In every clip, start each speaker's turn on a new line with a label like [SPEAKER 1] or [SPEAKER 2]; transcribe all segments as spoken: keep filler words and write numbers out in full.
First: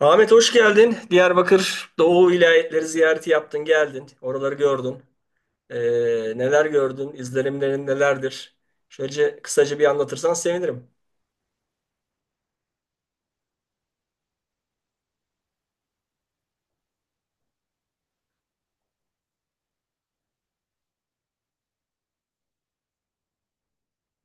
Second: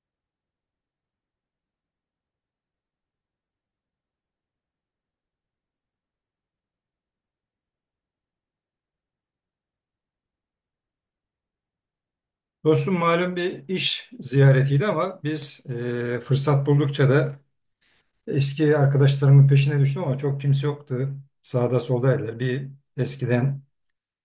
[SPEAKER 1] Ahmet hoş geldin. Diyarbakır Doğu vilayetleri ziyareti yaptın, geldin. Oraları gördün. Ee, neler gördün? İzlenimlerin nelerdir? Şöyle kısaca bir anlatırsan sevinirim.
[SPEAKER 2] Dostum malum bir iş ziyaretiydi ama biz e, fırsat buldukça da eski arkadaşlarımın peşine düştüm ama çok kimse yoktu. Sağda soldaydı. Bir eskiden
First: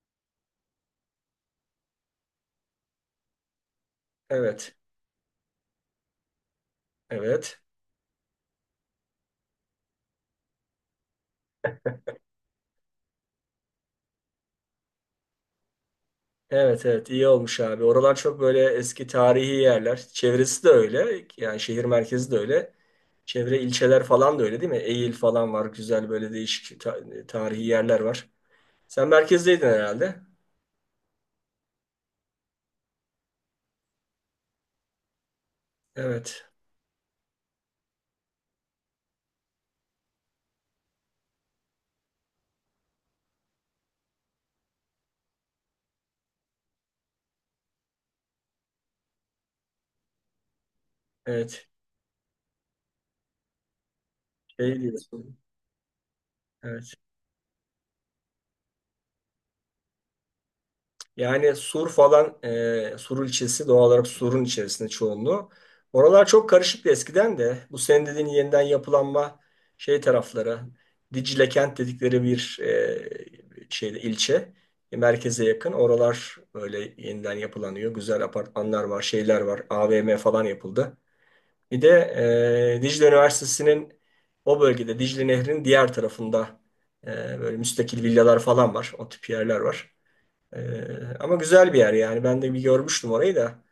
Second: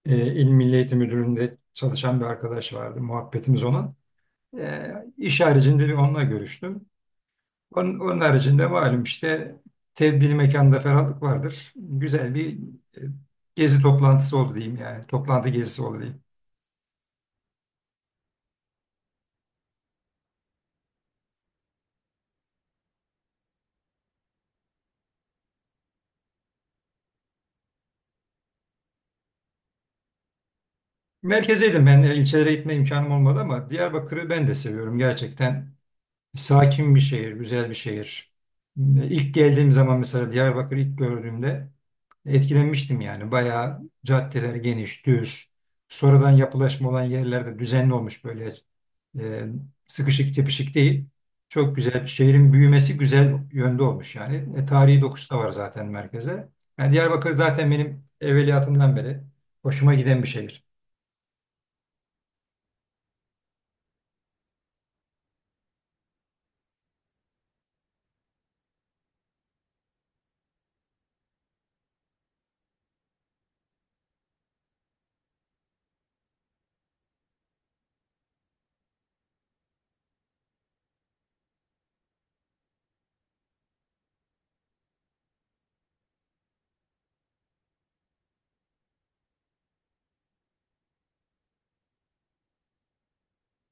[SPEAKER 2] e, İl Milli Eğitim Müdürlüğü'nde çalışan bir arkadaş vardı. Muhabbetimiz ona.
[SPEAKER 1] Evet,
[SPEAKER 2] E, iş haricinde bir onunla görüştüm.
[SPEAKER 1] evet.
[SPEAKER 2] Onun, onun haricinde malum işte tebdili mekanda ferahlık vardır. Güzel bir e, gezi toplantısı oldu diyeyim yani. Toplantı gezisi oldu diyeyim.
[SPEAKER 1] Evet, evet, iyi olmuş abi. Oralar çok böyle eski tarihi yerler. Çevresi de öyle. Yani şehir merkezi de öyle. Çevre ilçeler falan da öyle değil mi? Eğil falan var. Güzel böyle değişik ta- tarihi yerler var. Sen merkezdeydin herhalde.
[SPEAKER 2] Merkezeydim ben. e, ilçelere gitme imkanım olmadı ama Diyarbakır'ı ben de seviyorum gerçekten.
[SPEAKER 1] Evet,
[SPEAKER 2] Sakin bir şehir, güzel bir şehir. İlk geldiğim zaman mesela Diyarbakır'ı ilk gördüğümde etkilenmiştim yani. Bayağı caddeler geniş, düz. Sonradan yapılaşma olan yerlerde düzenli olmuş böyle e, sıkışık tepişik değil.
[SPEAKER 1] evet.
[SPEAKER 2] Çok güzel bir şehrin büyümesi güzel yönde olmuş yani. E,
[SPEAKER 1] Şey
[SPEAKER 2] tarihi dokusu
[SPEAKER 1] diyorsun.
[SPEAKER 2] da var zaten merkeze. Yani
[SPEAKER 1] Evet.
[SPEAKER 2] Diyarbakır zaten benim evveliyatından beri hoşuma giden bir şehir.
[SPEAKER 1] Yani Sur falan, e, Sur ilçesi doğal olarak Sur'un içerisinde çoğunluğu. Oralar çok karışıktı eskiden de. Bu senin dediğin yeniden yapılanma şey tarafları, Dicle kent dedikleri bir e, şeyde ilçe, e, merkeze yakın. Oralar böyle yeniden yapılanıyor. Güzel apartmanlar var, şeyler var. A V M falan yapıldı. Bir de e, Dicle Üniversitesi'nin o bölgede Dicle Nehri'nin diğer tarafında e, böyle müstakil villalar falan var. O tip yerler var. Ee, ama güzel bir yer yani. Ben de bir görmüştüm orayı da.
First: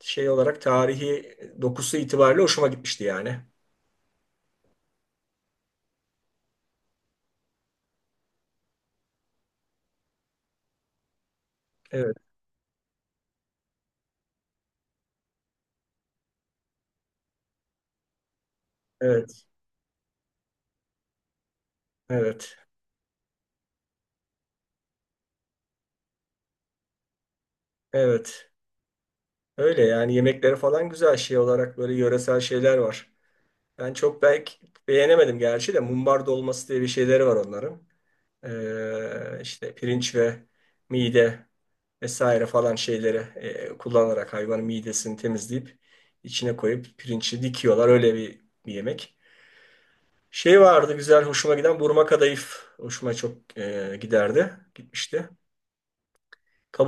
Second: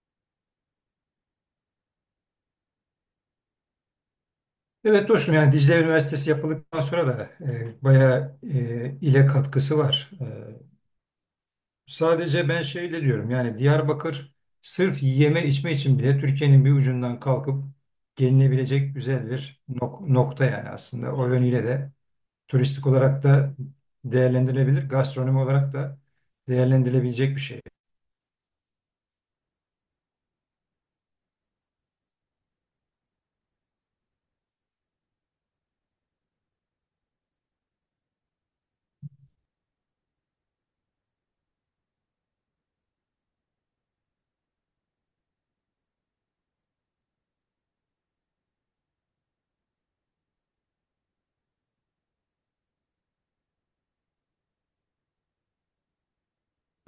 [SPEAKER 1] Şey olarak tarihi dokusu itibariyle hoşuma gitmişti yani.
[SPEAKER 2] Evet dostum yani Dicle Üniversitesi yapıldıktan sonra da e, bayağı e, ile katkısı var. E,
[SPEAKER 1] Evet,
[SPEAKER 2] sadece ben şeyle diyorum yani Diyarbakır sırf yeme içme için bile Türkiye'nin bir ucundan kalkıp gelinebilecek güzel
[SPEAKER 1] evet,
[SPEAKER 2] bir nok- nokta yani aslında. O yönüyle de
[SPEAKER 1] evet,
[SPEAKER 2] turistik olarak da değerlendirilebilir, gastronomi olarak da değerlendirilebilecek bir şey.
[SPEAKER 1] evet. Öyle yani yemekleri falan güzel şey olarak böyle yöresel şeyler var. Ben çok belki beğenemedim gerçi de mumbar dolması diye bir şeyleri var onların. Ee, işte pirinç ve mide vesaire falan şeyleri e, kullanarak hayvanın midesini temizleyip içine koyup pirinci dikiyorlar. Öyle bir, bir yemek. Şey vardı güzel hoşuma giden burma kadayıf. Hoşuma çok e, giderdi. Gitmişti.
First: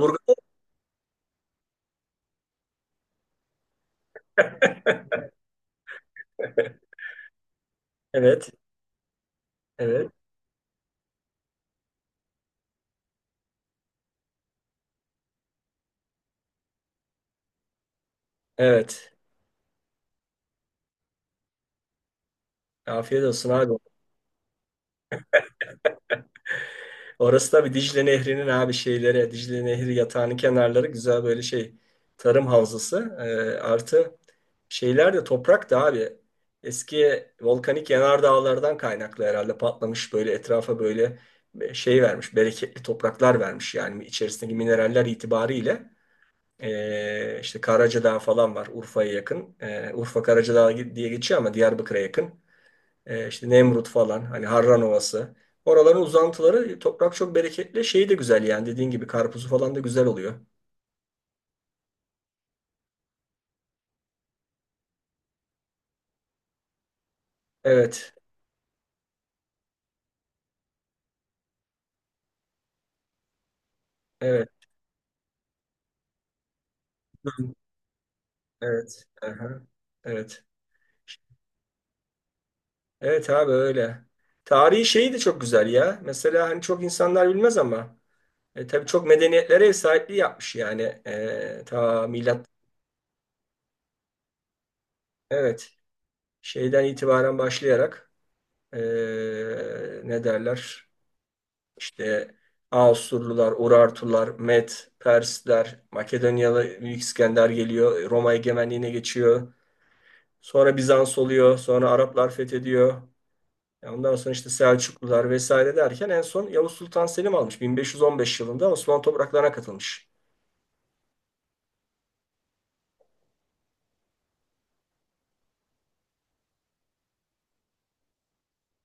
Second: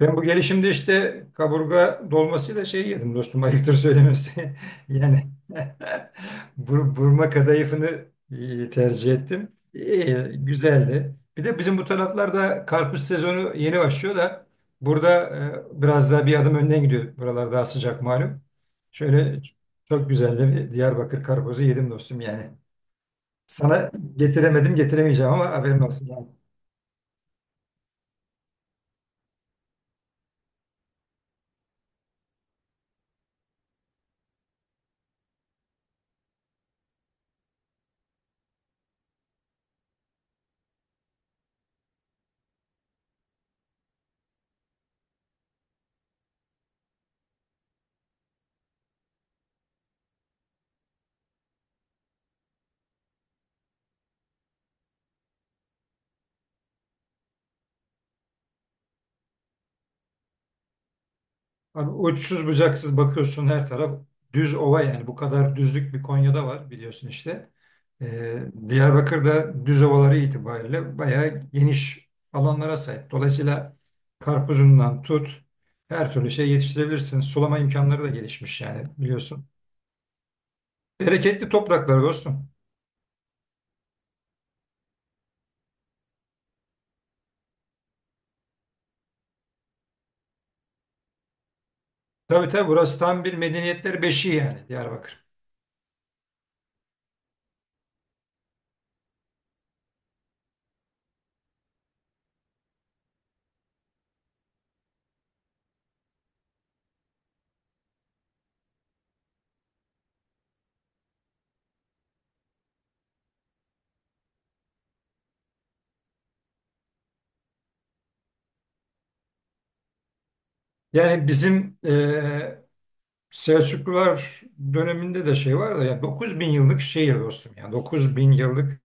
[SPEAKER 2] Ben bu gelişimde işte kaburga dolmasıyla şey yedim dostum ayıptır söylemesi. Yani bur- burma kadayıfını
[SPEAKER 1] Evet.
[SPEAKER 2] e, tercih ettim.
[SPEAKER 1] Evet.
[SPEAKER 2] İyi, güzeldi. Bir de bizim bu taraflarda karpuz sezonu yeni başlıyor da burada e, biraz daha bir adım önden gidiyor. Buralar daha sıcak malum.
[SPEAKER 1] Evet.
[SPEAKER 2] Şöyle çok güzel de bir Diyarbakır karpuzu yedim dostum yani.
[SPEAKER 1] Afiyet olsun abi.
[SPEAKER 2] Sana getiremedim getiremeyeceğim ama haberin olsun, yani.
[SPEAKER 1] Orası da bir Dicle Nehri'nin abi şeyleri. Dicle Nehri yatağının kenarları güzel böyle şey. Tarım havzası. E, artı şeyler de toprak da abi. Eski volkanik yanardağlardan kaynaklı herhalde patlamış böyle etrafa böyle e, şey vermiş. Bereketli topraklar vermiş yani içerisindeki mineraller itibariyle. Ee, işte Karacadağ falan var Urfa'ya yakın. Ee, Urfa Karacadağ diye geçiyor ama Diyarbakır'a yakın. Ee, işte Nemrut falan hani Harran Ovası. Oraların uzantıları toprak çok bereketli. Şeyi de güzel yani dediğin gibi karpuzu falan da güzel oluyor.
[SPEAKER 2] Abi uçsuz bucaksız bakıyorsun her taraf düz ova yani bu kadar düzlük bir Konya'da var biliyorsun işte.
[SPEAKER 1] Evet.
[SPEAKER 2] Ee, Diyarbakır'da düz ovaları itibariyle bayağı geniş alanlara sahip. Dolayısıyla
[SPEAKER 1] Evet.
[SPEAKER 2] karpuzundan tut her türlü şey yetiştirebilirsin.
[SPEAKER 1] Hı.
[SPEAKER 2] Sulama imkanları da gelişmiş yani
[SPEAKER 1] Evet.
[SPEAKER 2] biliyorsun.
[SPEAKER 1] Aha. Evet.
[SPEAKER 2] Bereketli topraklar dostum.
[SPEAKER 1] Evet abi öyle. Tarihi şeyi de çok güzel ya. Mesela hani çok insanlar bilmez ama e, tabii çok medeniyetlere ev sahipliği yapmış yani. E, ta milat
[SPEAKER 2] Tabii tabii burası tam bir medeniyetler beşiği yani Diyarbakır.
[SPEAKER 1] evet şeyden itibaren başlayarak e, ne derler? İşte Asurlular, Urartular, Med, Persler, Makedonyalı Büyük İskender geliyor, Roma egemenliğine geçiyor. Sonra Bizans oluyor, sonra Araplar fethediyor. Ya ondan sonra işte Selçuklular vesaire derken en son Yavuz Sultan Selim almış. bin beş yüz on beş yılında Osmanlı topraklarına katılmış.
[SPEAKER 2] Yani bizim e, Selçuklular döneminde de şey var da ya dokuz bin yıllık şehir dostum ya dokuz bin yıllık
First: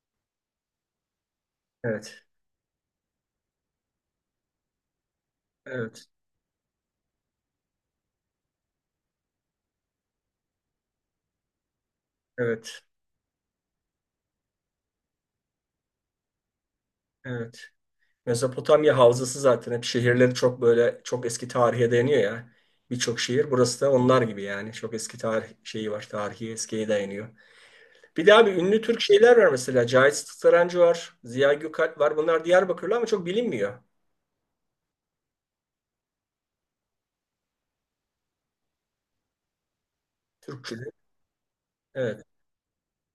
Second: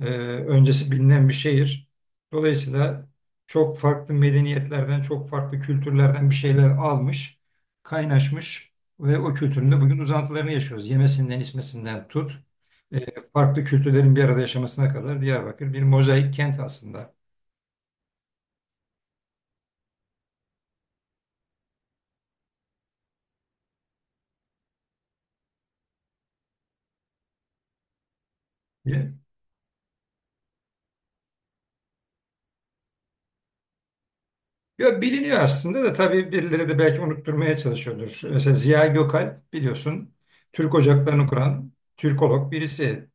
[SPEAKER 2] e, öncesi bilinen bir şehir.
[SPEAKER 1] Evet,
[SPEAKER 2] Dolayısıyla çok farklı medeniyetlerden, çok farklı
[SPEAKER 1] evet,
[SPEAKER 2] kültürlerden bir şeyler almış, kaynaşmış ve o kültürün de bugün uzantılarını yaşıyoruz. Yemesinden, içmesinden tut,
[SPEAKER 1] evet,
[SPEAKER 2] e, farklı kültürlerin bir arada yaşamasına kadar Diyarbakır bir mozaik kent aslında.
[SPEAKER 1] evet. Mezopotamya havzası zaten hep şehirleri çok böyle çok eski tarihe dayanıyor ya. Birçok şehir burası da onlar gibi yani. Çok eski tarih şeyi var. Tarihi eskiye dayanıyor. Bir de abi ünlü Türk şeyler var mesela. Cahit Sarancı var. Ziya Gökalp var. Bunlar Diyarbakırlı ama çok bilinmiyor.
[SPEAKER 2] Ya biliniyor aslında da tabii birileri de belki unutturmaya çalışıyordur. Mesela Ziya Gökalp biliyorsun Türk
[SPEAKER 1] Türkçülük.
[SPEAKER 2] ocaklarını kuran
[SPEAKER 1] Evet.
[SPEAKER 2] Türkolog birisi.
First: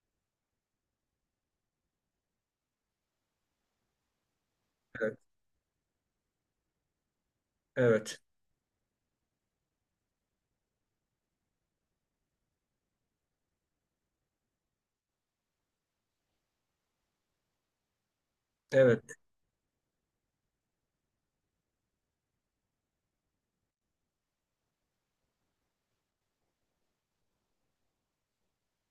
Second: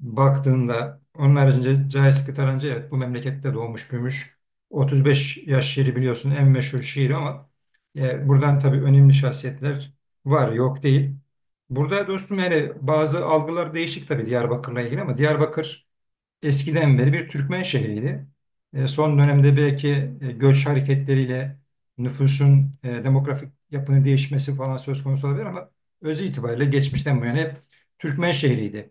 [SPEAKER 2] Baktığında onun haricinde Cahit Sıtkı Tarancı, evet, bu memlekette doğmuş büyümüş.
[SPEAKER 1] Evet.
[SPEAKER 2] otuz beş yaş şiiri biliyorsun en meşhur şiir ama
[SPEAKER 1] Evet.
[SPEAKER 2] e, buradan tabii önemli şahsiyetler var yok değil. Burada dostum yani bazı algılar değişik tabii Diyarbakır'la ilgili ama Diyarbakır eskiden beri bir Türkmen şehriydi. E,
[SPEAKER 1] Evet.
[SPEAKER 2] son dönemde belki e, göç hareketleriyle nüfusun e, demografik yapının değişmesi falan söz konusu olabilir ama özü itibariyle geçmişten bu yana hep Türkmen şehriydi.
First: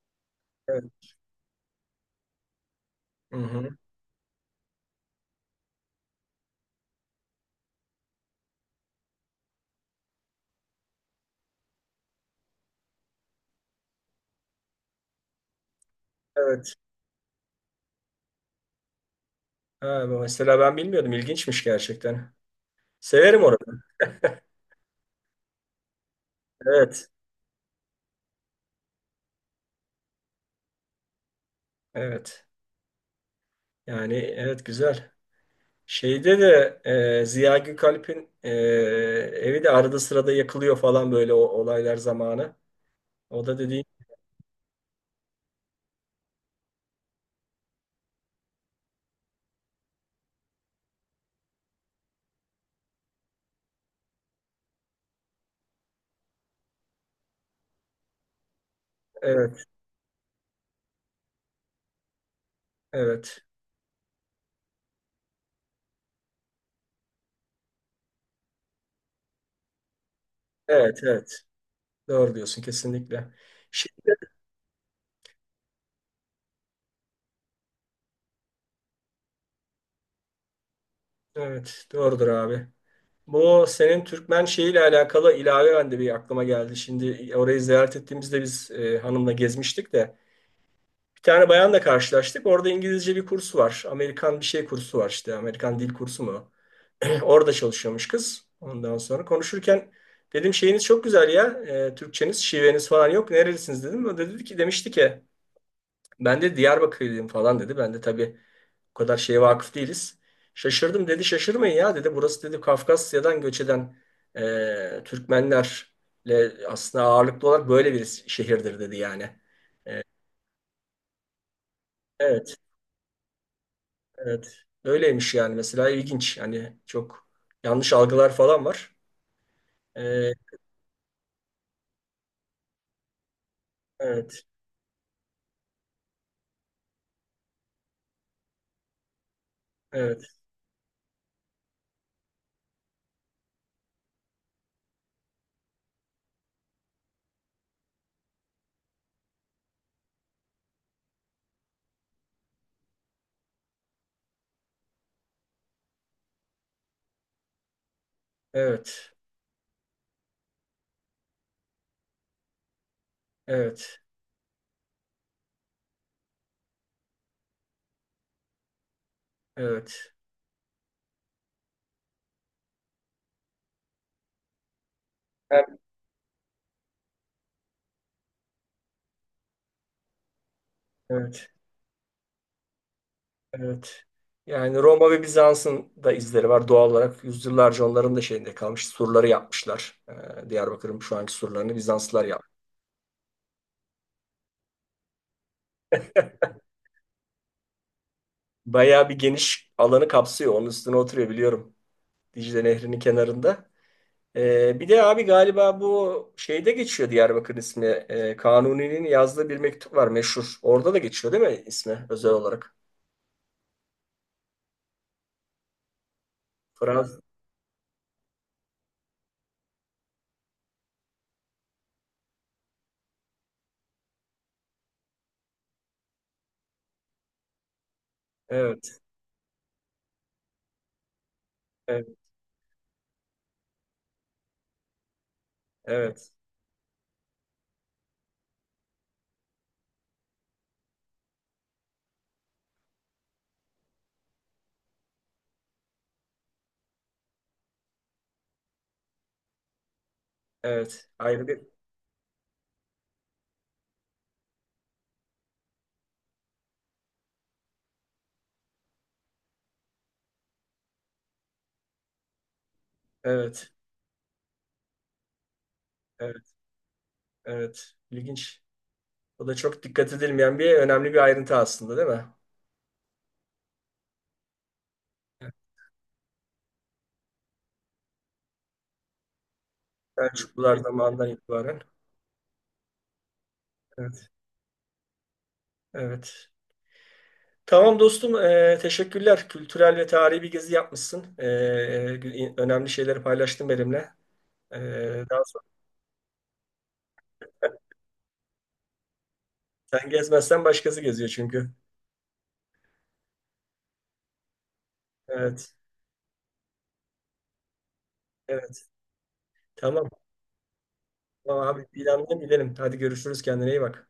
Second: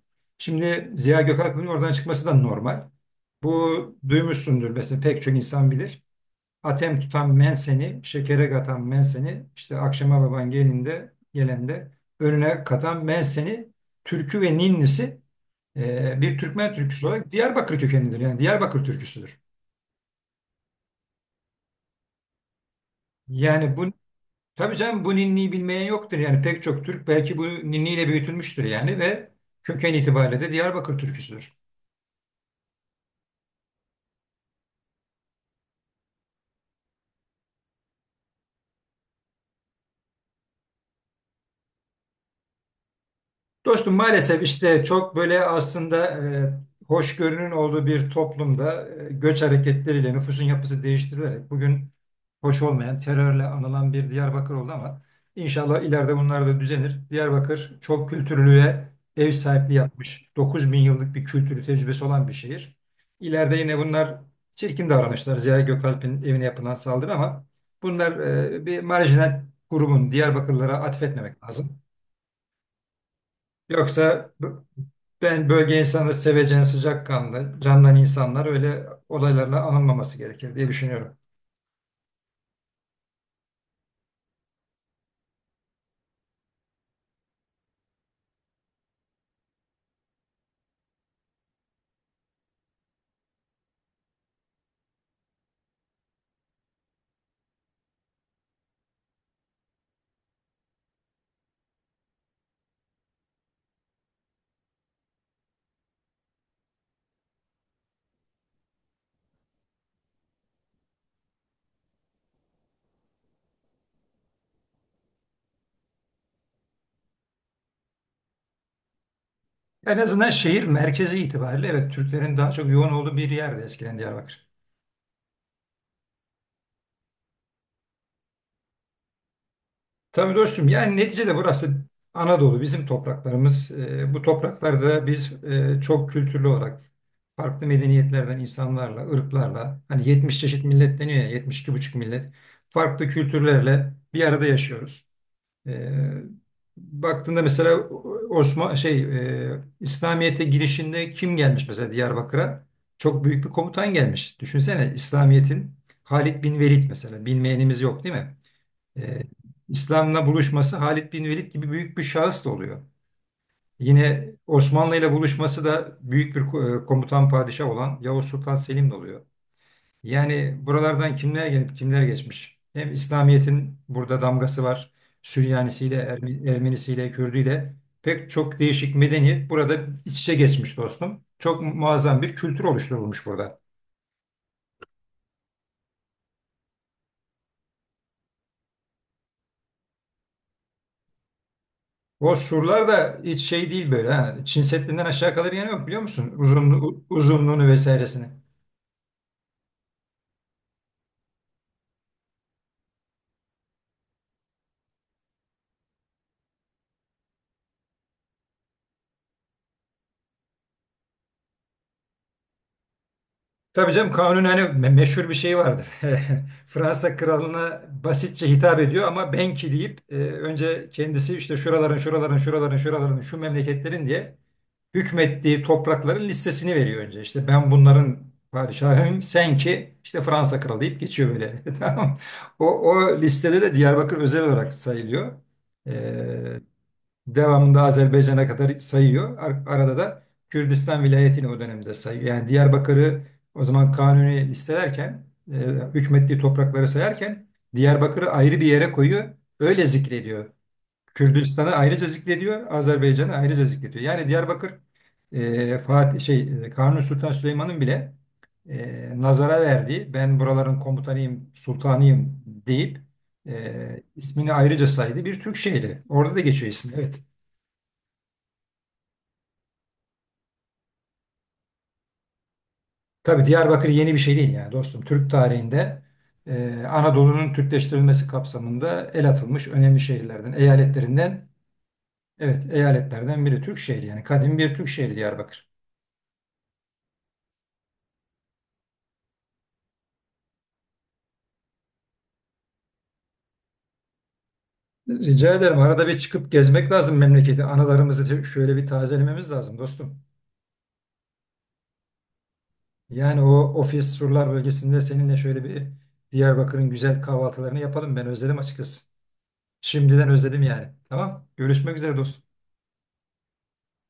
[SPEAKER 1] Evet.
[SPEAKER 2] Şimdi Ziya Gökalp'in oradan çıkması da normal.
[SPEAKER 1] Hı
[SPEAKER 2] Bu
[SPEAKER 1] hı.
[SPEAKER 2] duymuşsundur mesela, pek çok insan bilir. Atem tutan menseni, şekere katan menseni, işte akşama baban gelinde gelende önüne katan menseni, türkü ve ninnisi e, bir Türkmen
[SPEAKER 1] Evet.
[SPEAKER 2] türküsü olarak Diyarbakır kökenlidir. Yani Diyarbakır türküsüdür.
[SPEAKER 1] Ha, bu mesela ben bilmiyordum. İlginçmiş gerçekten. Severim
[SPEAKER 2] Yani
[SPEAKER 1] orayı.
[SPEAKER 2] bu tabii canım, bu ninniyi bilmeyen yoktur. Yani pek çok Türk
[SPEAKER 1] Evet.
[SPEAKER 2] belki bu ninniyle büyütülmüştür yani, ve köken itibariyle de Diyarbakır türküsüdür.
[SPEAKER 1] Evet. Yani evet güzel. Şeyde de e, Ziya Gökalp'in e, evi de arada sırada yakılıyor falan böyle o olaylar zamanı. O da dediğin
[SPEAKER 2] Dostum maalesef işte çok böyle aslında e, hoşgörünün olduğu bir toplumda e, göç hareketleriyle nüfusun yapısı değiştirilerek bugün hoş olmayan terörle anılan bir Diyarbakır oldu ama inşallah ileride bunlar da düzenir. Diyarbakır çok kültürlüğe ev
[SPEAKER 1] evet,
[SPEAKER 2] sahipliği yapmış. 9 bin yıllık bir kültürü tecrübesi olan bir şehir.
[SPEAKER 1] evet.
[SPEAKER 2] İleride yine bunlar çirkin davranışlar. Ziya Gökalp'in evine yapılan saldırı ama bunlar e, bir marjinal grubun Diyarbakırlara
[SPEAKER 1] Evet, evet.
[SPEAKER 2] atfetmemek lazım.
[SPEAKER 1] Doğru diyorsun kesinlikle. Şey,
[SPEAKER 2] Yoksa ben bölge insanları sevecen, sıcakkanlı, candan insanlar, öyle olaylarla anılmaması gerekir diye düşünüyorum.
[SPEAKER 1] evet, doğrudur abi. Bu senin Türkmen şeyiyle alakalı ilave ben de bir aklıma geldi. Şimdi orayı ziyaret ettiğimizde biz e, hanımla gezmiştik de bir tane bayanla karşılaştık. Orada İngilizce bir kursu var. Amerikan bir şey kursu var işte. Amerikan dil kursu mu? Orada çalışıyormuş kız. Ondan sonra konuşurken dedim şeyiniz çok güzel ya. e, Türkçeniz, şiveniz falan yok. Nerelisiniz dedim. O da dedi ki demişti ki ben de Diyarbakırlıyım falan dedi. Ben de tabii o kadar şeye vakıf değiliz. Şaşırdım dedi. Şaşırmayın ya dedi. Burası dedi Kafkasya'dan göç eden e, Türkmenlerle aslında ağırlıklı olarak böyle bir şehirdir dedi yani.
[SPEAKER 2] En azından şehir merkezi itibariyle evet Türklerin daha
[SPEAKER 1] Evet,
[SPEAKER 2] çok yoğun olduğu bir yerdi eskiden Diyarbakır.
[SPEAKER 1] evet. Öyleymiş yani mesela ilginç. Hani çok yanlış algılar falan var. E,
[SPEAKER 2] Tabii dostum yani neticede burası Anadolu, bizim topraklarımız. Ee, bu
[SPEAKER 1] evet,
[SPEAKER 2] topraklarda biz e, çok kültürlü olarak farklı medeniyetlerden insanlarla, ırklarla hani
[SPEAKER 1] evet,
[SPEAKER 2] yetmiş çeşit millet deniyor ya, yetmiş iki buçuk millet farklı kültürlerle bir arada yaşıyoruz. Ee, baktığında mesela Osman şey e, İslamiyet'e girişinde kim gelmiş mesela Diyarbakır'a? Çok büyük bir komutan gelmiş. Düşünsene İslamiyet'in Halid bin Velid mesela, bilmeyenimiz yok değil mi?
[SPEAKER 1] evet.
[SPEAKER 2] Ee, İslam'la buluşması Halid bin Velid gibi büyük bir şahıs da oluyor.
[SPEAKER 1] Evet,
[SPEAKER 2] Yine Osmanlı ile buluşması da büyük bir ko- e, komutan padişah olan Yavuz Sultan Selim'le oluyor.
[SPEAKER 1] evet,
[SPEAKER 2] Yani buralardan kimler gelip kimler geçmiş? Hem İslamiyet'in burada damgası var.
[SPEAKER 1] yani
[SPEAKER 2] Süryanisiyle, Ermi- Ermenisiyle, Kürdüyle pek çok değişik medeniyet burada iç içe geçmiş dostum.
[SPEAKER 1] evet,
[SPEAKER 2] Çok muazzam bir kültür oluşturulmuş burada.
[SPEAKER 1] evet. Yani Roma ve Bizans'ın da izleri var doğal olarak. Yüzyıllarca onların da şeyinde kalmış. Surları yapmışlar. Ee, Diyarbakır'ın şu anki surlarını Bizanslılar
[SPEAKER 2] O
[SPEAKER 1] yapmış.
[SPEAKER 2] surlar da hiç şey değil böyle ha. Çin Seddi'nden aşağı kalır yanı yok, biliyor musun? Uzunluğu, uzunluğunu vesairesini.
[SPEAKER 1] Bayağı bir geniş alanı kapsıyor. Onun üstüne oturuyor biliyorum. Dicle Nehri'nin kenarında. Ee, bir de abi galiba bu şeyde geçiyor Diyarbakır ismi. Ee, Kanuni'nin yazdığı bir mektup var meşhur. Orada da geçiyor değil mi ismi özel olarak?
[SPEAKER 2] Tabii canım, kanun hani me- meşhur bir şey vardır. Fransa
[SPEAKER 1] Fransız.
[SPEAKER 2] kralına basitçe hitap ediyor ama "Benki" deyip e, önce kendisi işte şuraların şuraların şuraların şuraların şu memleketlerin diye hükmettiği toprakların listesini veriyor önce. İşte ben bunların
[SPEAKER 1] Evet,
[SPEAKER 2] padişahıyım, sen ki işte Fransa kralı deyip geçiyor böyle.
[SPEAKER 1] evet,
[SPEAKER 2] Tamam. O, o listede de Diyarbakır özel olarak sayılıyor.
[SPEAKER 1] evet,
[SPEAKER 2] E, devamında Azerbaycan'a kadar sayıyor. Ar- Arada da Kürdistan vilayetini o dönemde sayıyor. Yani Diyarbakır'ı o zaman Kanuni listelerken, e, hükmettiği toprakları sayarken Diyarbakır'ı ayrı bir yere koyuyor. Öyle zikrediyor.
[SPEAKER 1] evet. Ayrı bir,
[SPEAKER 2] Kürdistan'ı ayrıca zikrediyor, Azerbaycan'ı ayrıca zikrediyor. Yani Diyarbakır, e, Fatih şey e, Kanuni Sultan Süleyman'ın bile e, nazara verdiği, ben buraların komutanıyım, sultanıyım deyip
[SPEAKER 1] evet.
[SPEAKER 2] e, ismini ayrıca saydı bir Türk şehri. Orada da
[SPEAKER 1] Evet.
[SPEAKER 2] geçiyor ismi. Evet.
[SPEAKER 1] Evet, ilginç. O da çok dikkat edilmeyen bir önemli bir ayrıntı aslında değil mi?
[SPEAKER 2] Tabii Diyarbakır yeni bir şey değil yani dostum. Türk tarihinde e, Anadolu'nun Türkleştirilmesi kapsamında el atılmış önemli şehirlerden,
[SPEAKER 1] Selçuklular zamanından
[SPEAKER 2] eyaletlerinden,
[SPEAKER 1] itibaren.
[SPEAKER 2] evet eyaletlerden biri, Türk şehri yani,
[SPEAKER 1] Evet,
[SPEAKER 2] kadim bir Türk şehri Diyarbakır.
[SPEAKER 1] evet. Tamam dostum, e, teşekkürler. Kültürel ve tarihi bir gezi yapmışsın. E, e, önemli şeyleri paylaştın benimle. E, daha
[SPEAKER 2] Rica
[SPEAKER 1] sonra
[SPEAKER 2] ederim, arada bir çıkıp gezmek lazım memleketi. Anılarımızı te- şöyle bir tazelememiz lazım
[SPEAKER 1] sen
[SPEAKER 2] dostum.
[SPEAKER 1] gezmezsen başkası geziyor çünkü.
[SPEAKER 2] Yani o ofis surlar bölgesinde seninle şöyle
[SPEAKER 1] Evet,
[SPEAKER 2] bir Diyarbakır'ın güzel kahvaltılarını yapalım. Ben özledim
[SPEAKER 1] evet.
[SPEAKER 2] açıkçası.
[SPEAKER 1] Tamam.
[SPEAKER 2] Şimdiden özledim yani. Tamam.
[SPEAKER 1] Tamam abi,
[SPEAKER 2] Görüşmek üzere
[SPEAKER 1] planlayalım
[SPEAKER 2] dostum.
[SPEAKER 1] gidelim. Hadi görüşürüz, kendine iyi bak.